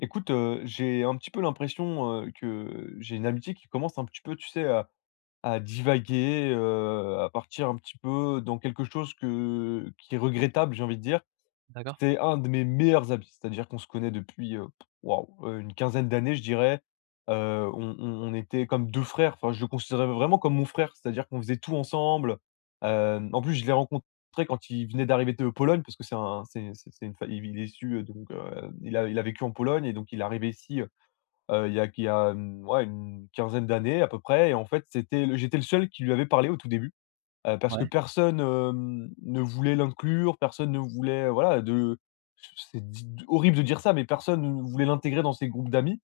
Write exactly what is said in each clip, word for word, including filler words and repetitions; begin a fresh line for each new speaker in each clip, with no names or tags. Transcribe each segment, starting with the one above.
Écoute, heu, j'ai un petit peu l'impression, heu, que j'ai une amitié qui commence un petit peu, tu sais, à à divaguer, heu, à partir un petit peu dans quelque chose que qui est regrettable, j'ai envie de dire.
D'accord.
C'est un de mes meilleurs amis, c'est-à-dire qu'on se connaît depuis, heu, waouh, heu, une quinzaine d'années, je dirais. Heu, on on on était comme deux frères, enfin je le considérais vraiment comme mon frère, c'est-à-dire qu'on faisait tout ensemble. Hem, en plus, je l'ai rencontré quand il venait d'arriver de Pologne parce que c'est un c'est c'est c'est une fa il il est issu, heu, donc heu, il a il a vécu en Pologne et donc il est arrivé ici, heu, il y a il y a, mmh, ouais, une quinzaine d'années à peu près et en fait, c'était le j'étais le seul qui lui avait parlé au tout début. Heu, parce que
Ouais,
personne, hem, ne voulait l'inclure, personne ne voulait, voilà de c'est di horrible de dire ça, mais personne ne voulait l'intégrer dans ses groupes d'amis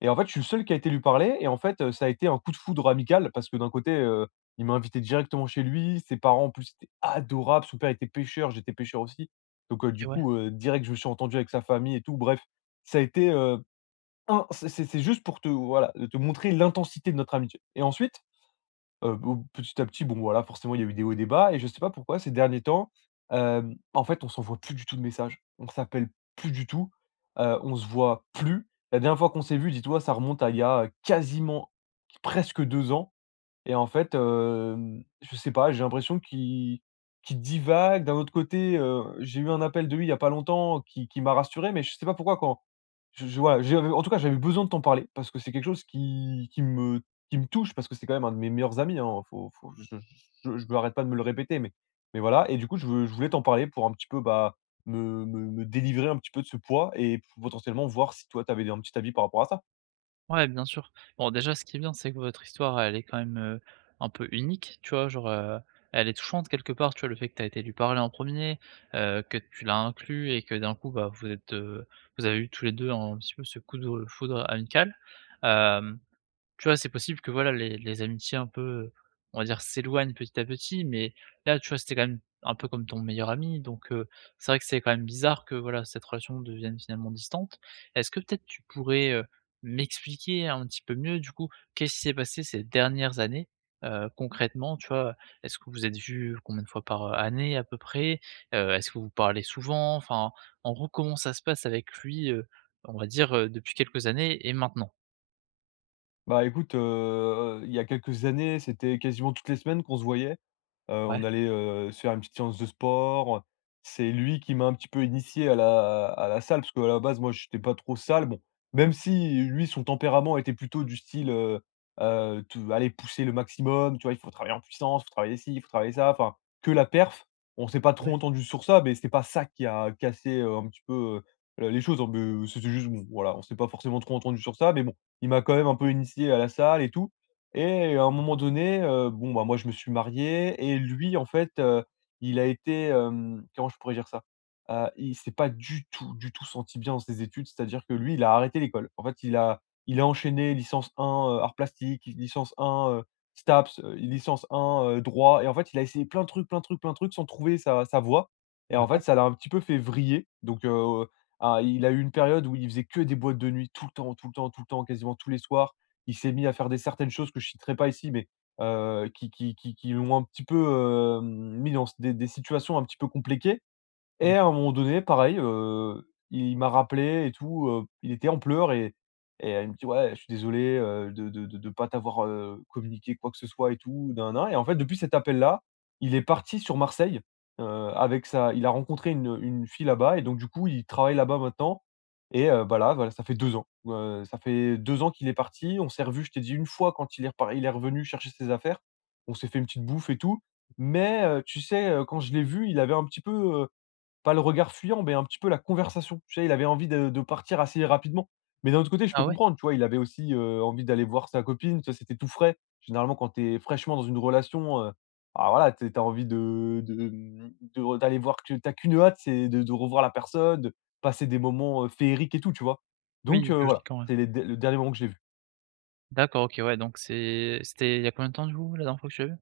et en fait, je suis le seul qui a été lui parler et en fait, heu, ça a été un coup de foudre amical parce que d'un côté, heu, il m'a invité directement chez lui, ses parents en plus étaient adorables, son père était pêcheur, j'étais pêcheur aussi. Donc heu,
OK,
du
ouais.
coup, heu, direct, je me suis entendu avec sa famille et tout. Bref, ça a été, heu, in c'est c'est c'est juste pour te voilà, te montrer l'intensité de notre amitié et ensuite Heu, bon, petit à petit, bon voilà, forcément, il y a eu des hauts et des bas et je sais pas pourquoi ces derniers temps, hem, en fait, on s'envoie plus du tout de messages. On s'appelle plus du tout, heu, on se voit plus. La dernière fois qu'on s'est vu, dis-toi, ça remonte à il y a, quasiment presque deux ans. Et en fait, hem, je sais pas, j'ai l'impression qu'il qu'il divague. D'un autre côté, heu, j'ai eu un appel de lui il y a pas longtemps qui qui m'a rassuré, mais je sais pas pourquoi quand je je voilà, j'avais en tout cas, j'avais besoin de t'en parler parce que c'est quelque chose qui qui me qui me touche parce que c'est quand même un de mes meilleurs amis, hein. Faut faut je je je je m'arrête pas de me le répéter, mais mais voilà et du coup, je veux je voulais t'en parler pour un petit peu, bah, me me me délivrer un petit peu de ce poids et potentiellement voir si toi, tu avais un petit avis par rapport à ça.
Ouais, bien sûr. Bon, déjà, ce qui est bien, c'est que votre histoire, elle est quand même, heu, un peu unique, tu vois? Genre, heu, elle est touchante quelque part, tu vois? Le fait que tu as été lui parler en premier, er que tu l'as inclus et que d'un coup, bah, vous êtes, heu, vous avez eu tous les deux un petit peu ce coup de foudre amical. Hem Tu vois, c'est possible que voilà les les amitiés un peu, heu, on va dire s'éloignent petit à petit, mais là, tu vois, c'était quand même un peu comme ton meilleur ami, donc, heu, c'est vrai que c'est quand même bizarre que voilà cette relation devienne finalement distante. Est-ce que peut-être tu pourrais, heu, m'expliquer un petit peu mieux du coup, qu'est-ce qui s'est passé ces dernières années? Heu, concrètement, tu vois, est-ce que vous êtes vus combien de fois par, année à peu près? Heu, est-ce que vous parlez souvent? Enfin, en gros, comment ça se passe avec lui, heu, on va dire, heu, depuis quelques années et maintenant?
Bah, écoute, heu, il y a quelques années, c'était quasiment toutes les semaines qu'on se voyait. Heu,
Ouais,
on allait, heu, se faire une petite séance de sport. C'est lui qui m'a un petit peu initié à la à la salle, parce qu'à la base, moi, je n'étais pas trop sale. Bon, même si lui, son tempérament était plutôt du style, heu heu, tou aller pousser le maximum, tu vois? Il faut travailler en puissance, il faut travailler ci, il faut travailler ça, enfin, que la perf. On s'est pas trop
ouais.
entendu sur ça, mais c'est pas ça qui a cassé, heu, un petit peu, heu, les choses, hein, mais c'était juste, bon, voilà, on s'est pas forcément trop entendu sur ça, mais bon, il m'a quand même un peu initié à la salle et tout et à un moment donné, heu, bon, bah, moi, je me suis marié et lui, en fait, heu, il a été, hem, comment je pourrais dire ça? Heu, il s'est pas du tout, du tout senti bien dans ses études, c'est-à-dire que lui, il a arrêté l'école. En fait, il a il a enchaîné licence 1, heu, arts plastiques, licence 1, heu, STAPS, heu, licence 1, heu, droit et en fait, il a essayé plein de trucs, plein de trucs, plein de trucs sans trouver sa sa voie et en fait,
D'accord,
ça l'a un petit peu fait vriller donc heu, ah, il a eu une période où il faisait que des boîtes de nuit tout le temps, tout le temps, tout le temps, quasiment tous les soirs il s'est mis à faire des certaines choses que je citerai pas ici, mais heu, qui qui qui qui l'ont un petit peu, hem, mis dans des des situations un petit peu compliquées. Et à
d'accord.
un moment donné, pareil, heu, il m'a rappelé et tout, heu, il était en pleurs et et il me dit: «Ouais, je suis désolé, heu, de de de de pas t'avoir, heu, communiqué quoi que ce soit et tout, nin nin» et en fait, depuis cet appel-là, il est parti sur Marseille, heu, avec sa il a rencontré une une fille là-bas et donc du coup, il travaille là-bas maintenant et heu, bah, là, voilà, ça fait deux ans. Heu, ça fait deux ans qu'il est parti. On s'est revus, je t'ai dit, une fois quand il est repar il est revenu chercher ses affaires. On s'est fait une petite bouffe et tout mais heu, tu sais, heu, quand je l'ai vu, il avait un petit peu, pas le regard fuyant, mais un petit peu la conversation. Tu sais, il avait envie de de partir assez rapidement. Mais d'un autre côté, je
Ah
peux
ouais?
comprendre, tu vois? Il avait aussi, heu, envie d'aller voir sa copine, ça C'était tout frais. Généralement, quand tu es fraîchement dans une relation, heu, ah voilà, tu as envie de de, mmh, de re d'aller voir que t'as qu'une hâte, c'est de de revoir la personne, de passer des moments, heu, féeriques et tout, tu vois? Donc
Oui,
heu, voilà,
logique quand même.
c'est les de le dernier moment que j'ai l'ai vu.
D'accord, OK, ouais, donc c'est c'était il y a combien de temps du coup, la dernière fois que tu l'as vu?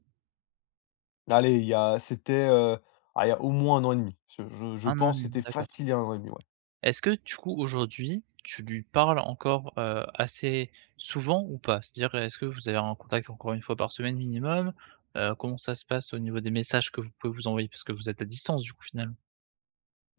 Là, Allez, il y a c'était, heu, ah, il y a au moins un an et demi. Je je je
Un an
pense, que
et un.
c'était
D'accord.
facile il y a un an et demi, ouais.
Est-ce que du coup aujourd'hui, tu lui parles encore, heu, assez souvent ou pas? C'est-à-dire, est-ce que vous avez un contact encore une fois par semaine minimum? Heu, comment ça se passe au niveau des messages que vous pouvez vous envoyer? Parce que vous êtes à distance du coup, finalement?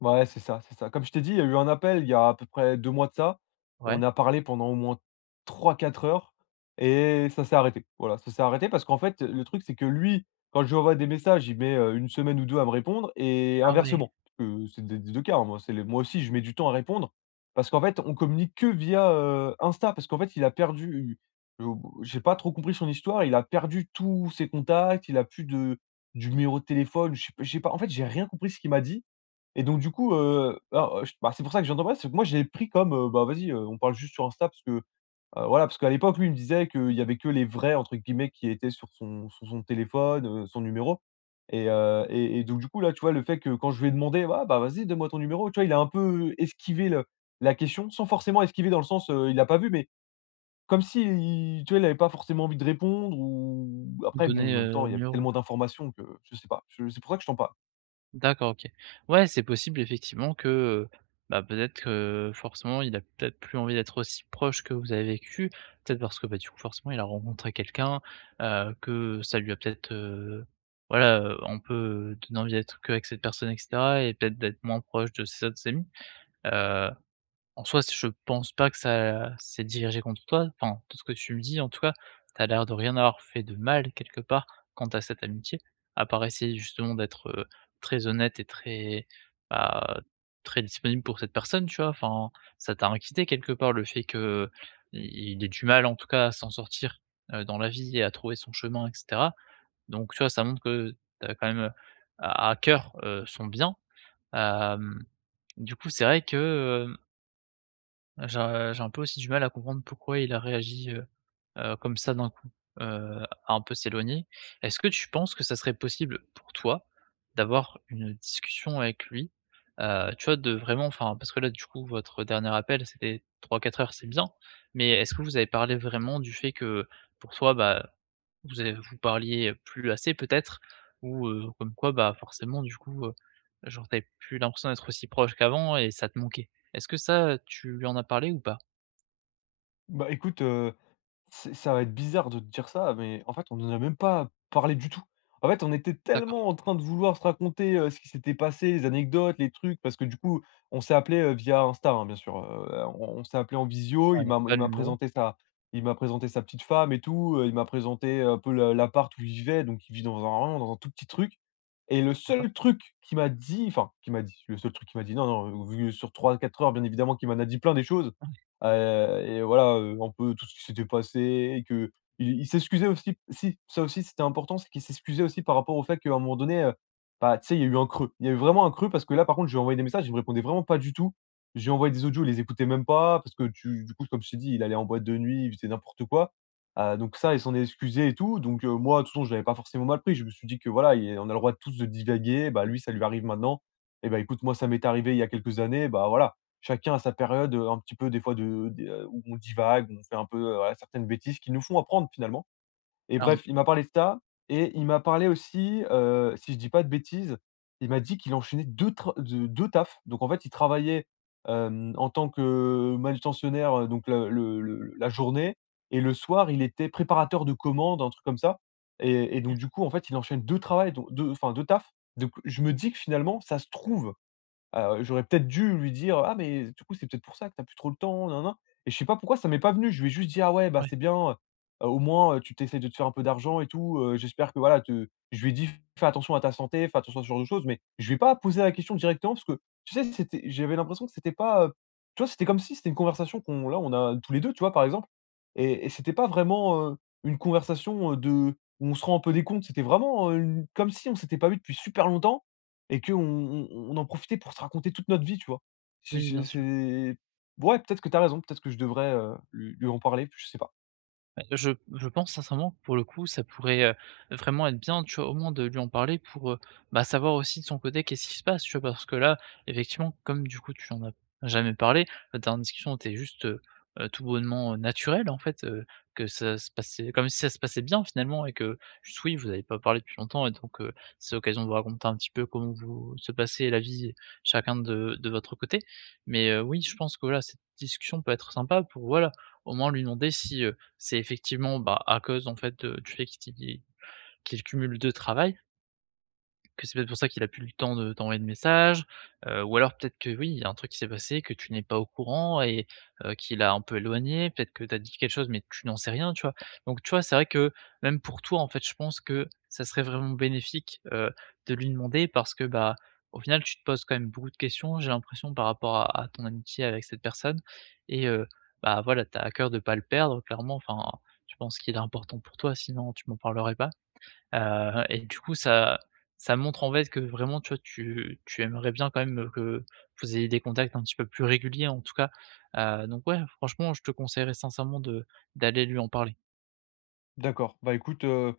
Ouais, c'est ça, c'est ça. Comme je t'ai dit, il y a eu un appel il y a à peu près deux mois de ça.
Ouais.
On a parlé pendant au moins trois quatre heures et ça s'est arrêté. Voilà, ça s'est arrêté parce qu'en fait, le truc, c'est que lui, quand je lui envoie des messages, il met, heu, 1 semaine ou deux à me répondre et
Ah ouais,
inversement. Heu, c'est des des 2 cas, hein, moi, c'est les moi aussi, je mets du temps à répondre parce qu'en fait, on communique que via, heu, Insta parce qu'en fait, il a perdu heu, j'ai pas trop compris son histoire, il a perdu tous ses contacts, il a plus de du numéro de téléphone, je sais p j'ai pas en fait, j'ai rien compris ce qu'il m'a dit et donc du coup, heu, alors, je bah, c'est pour ça que je viens t'en parler, c'est que moi je l'ai pris comme, heu, bah, vas-y, heu, on parle juste sur Insta parce que, heu, voilà, parce qu'à l'époque, lui, il me disait qu'il y avait que les «vrais» entre guillemets qui étaient sur son sur son téléphone, heu, son numéro et heu et et donc du coup, là, tu vois, le fait que quand je lui ai demandé: «Ah bah, vas-y, donne-moi ton numéro», tu vois, il a un peu esquivé le la question sans forcément esquiver dans le sens, heu, il l'a pas vu, mais comme si il tu vois, il avait pas forcément envie de répondre ou après bon, en
donner,
même temps,
heu,
il y avait
mieux.
tellement d'informations que je sais pas, je c'est pour ça que je t'en parle.
D'accord, OK. Ouais, c'est possible effectivement que, heu, bah, peut-être que forcément il a peut-être plus envie d'être aussi proche que vous avez vécu. Peut-être parce que, bah, du coup forcément il a rencontré quelqu'un, heu, que ça lui a peut-être, heu, voilà, heu, on peut donner envie d'être que avec cette personne et cetera et peut-être d'être moins proche de ses autres amis. En soi, je pense pas que ça c'est dirigé contre toi. Enfin, de ce que tu me dis, en tout cas, tu as l'air de rien avoir fait de mal quelque part quant à cette amitié, à part essayer justement d'être, heu, très honnête et très, bah, très disponible pour cette personne, tu vois? Enfin, ça t'a inquiété quelque part le fait que il ait du mal en tout cas à s'en sortir, heu, dans la vie et à trouver son chemin et cetera. Donc tu vois, ça montre que tu as quand même, à à cœur, heu, son bien. Hem, du coup, c'est vrai que, j'ai j'ai un peu aussi du mal à comprendre pourquoi il a réagi, heu heu, comme ça d'un coup, heu, à un peu s'éloigner. Est-ce que tu penses que ça serait possible pour toi d'avoir une discussion avec lui? Heu, tu vois, de vraiment enfin, parce que là, du coup, votre dernier appel, c'était trois quatre heures, c'est bien, mais est-ce que vous avez parlé vraiment du fait que pour toi, bah, vous avez vous parliez plus assez peut-être? Ou, heu, comme quoi, bah, forcément, du coup, heu, genre, tu plus l'impression d'être aussi proche qu'avant et ça te manquait? Est-ce que ça, tu lui en as parlé ou pas?
Bah, écoute, heu C'est ça va être bizarre de te dire ça, mais en fait, on n'en a même pas parlé du tout. En fait, on était
D'accord.
tellement en train de vouloir se raconter, heu, ce qui s'était passé, les anecdotes, les trucs, parce que du coup, on s'est appelé heu, via Insta, hein, bien sûr, heu, on on s'est appelé en visio.
Ah
Il
donc
m'a
pas
il
le
m'a
numéro?
présenté sa il m'a présenté sa petite femme et tout, heu, il m'a présenté un peu le l'appart où il vivait, donc il vit dans un vraiment dans un tout petit truc et le
D'accord.
seul truc qu'il m'a dit, enfin, qu'il m'a dit, le seul truc qu'il m'a dit, non, non, vu sur trois, quatre heures, bien évidemment, qu'il m'en a dit plein des choses.
Ah oui,
Heu et voilà, heu, un peu tout ce qui s'était passé et que il il s'excusait aussi si, ça aussi c'était important, c'est qu'il s'excusait aussi par rapport au fait qu'à un moment donné, heu, bah, tu sais, il y a eu un creux. Il y a eu vraiment un creux parce que là, par contre, je lui ai envoyé des messages, il me répondait vraiment pas du tout. J'ai envoyé des audios, il les écoutait même pas parce que tu du coup, comme je t'ai dit, il allait en boîte de nuit, il faisait n'importe quoi. Heu, donc ça, il s'en est excusé et tout. Donc, heu, moi, de toute façon, je l'avais pas forcément mal pris. Je me suis dit que voilà, il on a le droit de tous de divaguer, bah, lui, ça lui arrive maintenant et bah, écoute, moi, ça m'est arrivé il y a quelques années, bah, voilà. Chacun a sa période, heu, un petit peu des fois de des, heu, où on divague, où on fait un peu, heu, voilà, certaines bêtises qui nous font apprendre finalement et
carrément.
bref, il m'a parlé de ça et il m'a parlé aussi, heu, si je dis pas de bêtises, il m'a dit qu'il enchaînait deux tra de deux tafs. Donc en fait, il travaillait, hem, en tant que manutentionnaire, heu, donc le le le la journée et le soir, il était préparateur de commandes, un truc comme ça et et donc du coup, en fait, il enchaîne deux travails, donc deux enfin deux tafs. Donc je me dis que finalement, ça se trouve. Heu, j'aurais peut-être dû lui dire: «Ah mais du coup, c'est peut-être pour ça que t'as plus trop le temps, nin nin», et je sais pas pourquoi ça m'est pas venu. Je lui ai juste dit: «Ah ouais, bah,
Ouais.
c'est bien, heu, au moins, heu, tu t'essayes de te faire un peu d'argent et tout, heu, j'espère que voilà.» te Je lui ai dit: «Fais attention à ta santé, fais attention à ce genre de choses», mais je vais pas poser la question directement parce que, tu sais, c'était j'avais l'impression que c'était pas, heu, tu vois, c'était comme si c'était une conversation qu'on là, on a tous les deux tu vois, par exemple et et c'était pas vraiment, heu, une conversation, heu, de où on se rend un peu des comptes. C'était vraiment, heu, une comme si on s'était pas vu depuis super longtemps et qu'on on on on en profitait pour se raconter toute notre vie, tu vois? Je
Oui,
je
bien sûr.
c'est ouais, peut-être que tu as raison, peut-être que je devrais, heu, lui lui en parler, je sais pas.
Bah, je je pense sincèrement que pour le coup, ça pourrait, heu, vraiment être bien, tu vois, au moins de lui en parler pour, heu, bah, savoir aussi de son côté qu'est-ce qui se passe, tu vois? Parce que là, effectivement, comme du coup tu en as jamais parlé, la dernière discussion était juste, heu heu, tout bonnement, heu, naturelle en fait, heu, que ça se passait comme si ça se passait bien finalement et que juste oui, vous n'avez pas parlé depuis longtemps et donc heu, c'est l'occasion de vous raconter un petit peu comment vous se passez la vie chacun de de votre côté. Mais heu, oui, je pense que voilà, cette discussion peut être sympa pour voilà, au moins lui demander si, heu c'est effectivement, bah, à cause en fait de du fait qu'il qu'il cumule deux travail. Que c'est peut-être pour ça qu'il a plus le temps de t'envoyer de messages, heu, ou alors peut-être que oui, il y a un truc qui s'est passé que tu n'es pas au courant et heu, qui l'a un peu éloigné. Peut-être que tu as dit quelque chose, mais tu n'en sais rien, tu vois? Donc tu vois, c'est vrai que même pour toi, en fait, je pense que ça serait vraiment bénéfique, heu, de lui demander parce que, bah, au final, tu te poses quand même beaucoup de questions, j'ai l'impression, par rapport à à ton amitié avec cette personne et heu, bah, voilà, tu as à cœur de pas le perdre clairement. Enfin, je pense qu'il est important pour toi, sinon tu m'en parlerais pas. Heu et du coup, ça ça montre en fait que vraiment, tu vois, tu tu aimerais bien quand même, que vous ayez des contacts un petit peu plus réguliers en tout cas. Heu, donc ouais, franchement, je te conseillerais sincèrement de d'aller lui en parler.
D'accord. Bah, écoute, heu,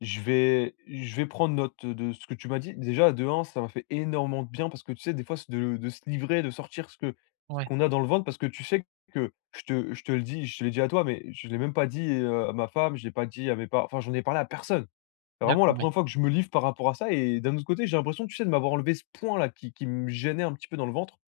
je vais je vais prendre note de ce que tu m'as dit. Déjà, de un, ça m'a fait énormément de bien parce que, tu sais, des fois, c'est de de se livrer, de sortir ce que ce
Ouais,
qu'on a dans le ventre parce que tu sais que je te je te le dis, je te l'ai dit à toi, mais je ne l'ai même pas dit, heu, à ma femme, je ne l'ai pas dit à mes parents, enfin, j'en ai parlé à personne. C'est vraiment
d'accord,
la
oui.
première fois que je me livre par rapport à ça et d'un autre côté, j'ai l'impression, tu sais, de m'avoir enlevé ce point-là qui qui me gênait un petit peu dans le ventre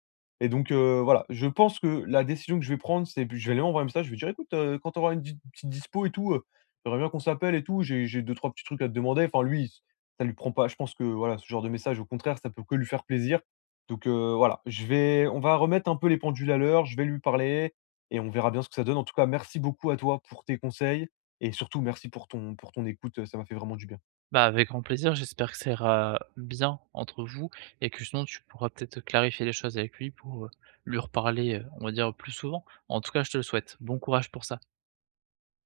et donc heu, voilà, je pense que la décision que je vais prendre, c'est je vais lui envoyer un message, je vais dire: «Écoute, heu, quand tu auras une di petite dispo et tout, heu, j'aimerais bien qu'on s'appelle et tout, j'ai j'ai deux trois petits trucs à te demander.» Enfin lui, ça lui prend pas, je pense que voilà, ce genre de message, au contraire, ça peut que lui faire plaisir donc heu, voilà, je vais on va remettre un peu les pendules à l'heure, je vais lui parler et on verra bien ce que ça donne. En tout cas, merci beaucoup à toi pour tes conseils et surtout merci pour ton pour ton écoute, ça m'a fait vraiment du bien.
Bah, avec grand plaisir, j'espère que ça ira bien entre vous et que sinon tu pourras peut-être clarifier les choses avec lui pour, heu, lui reparler, heu, on va dire plus souvent. En tout cas, je te le souhaite. Bon courage pour ça.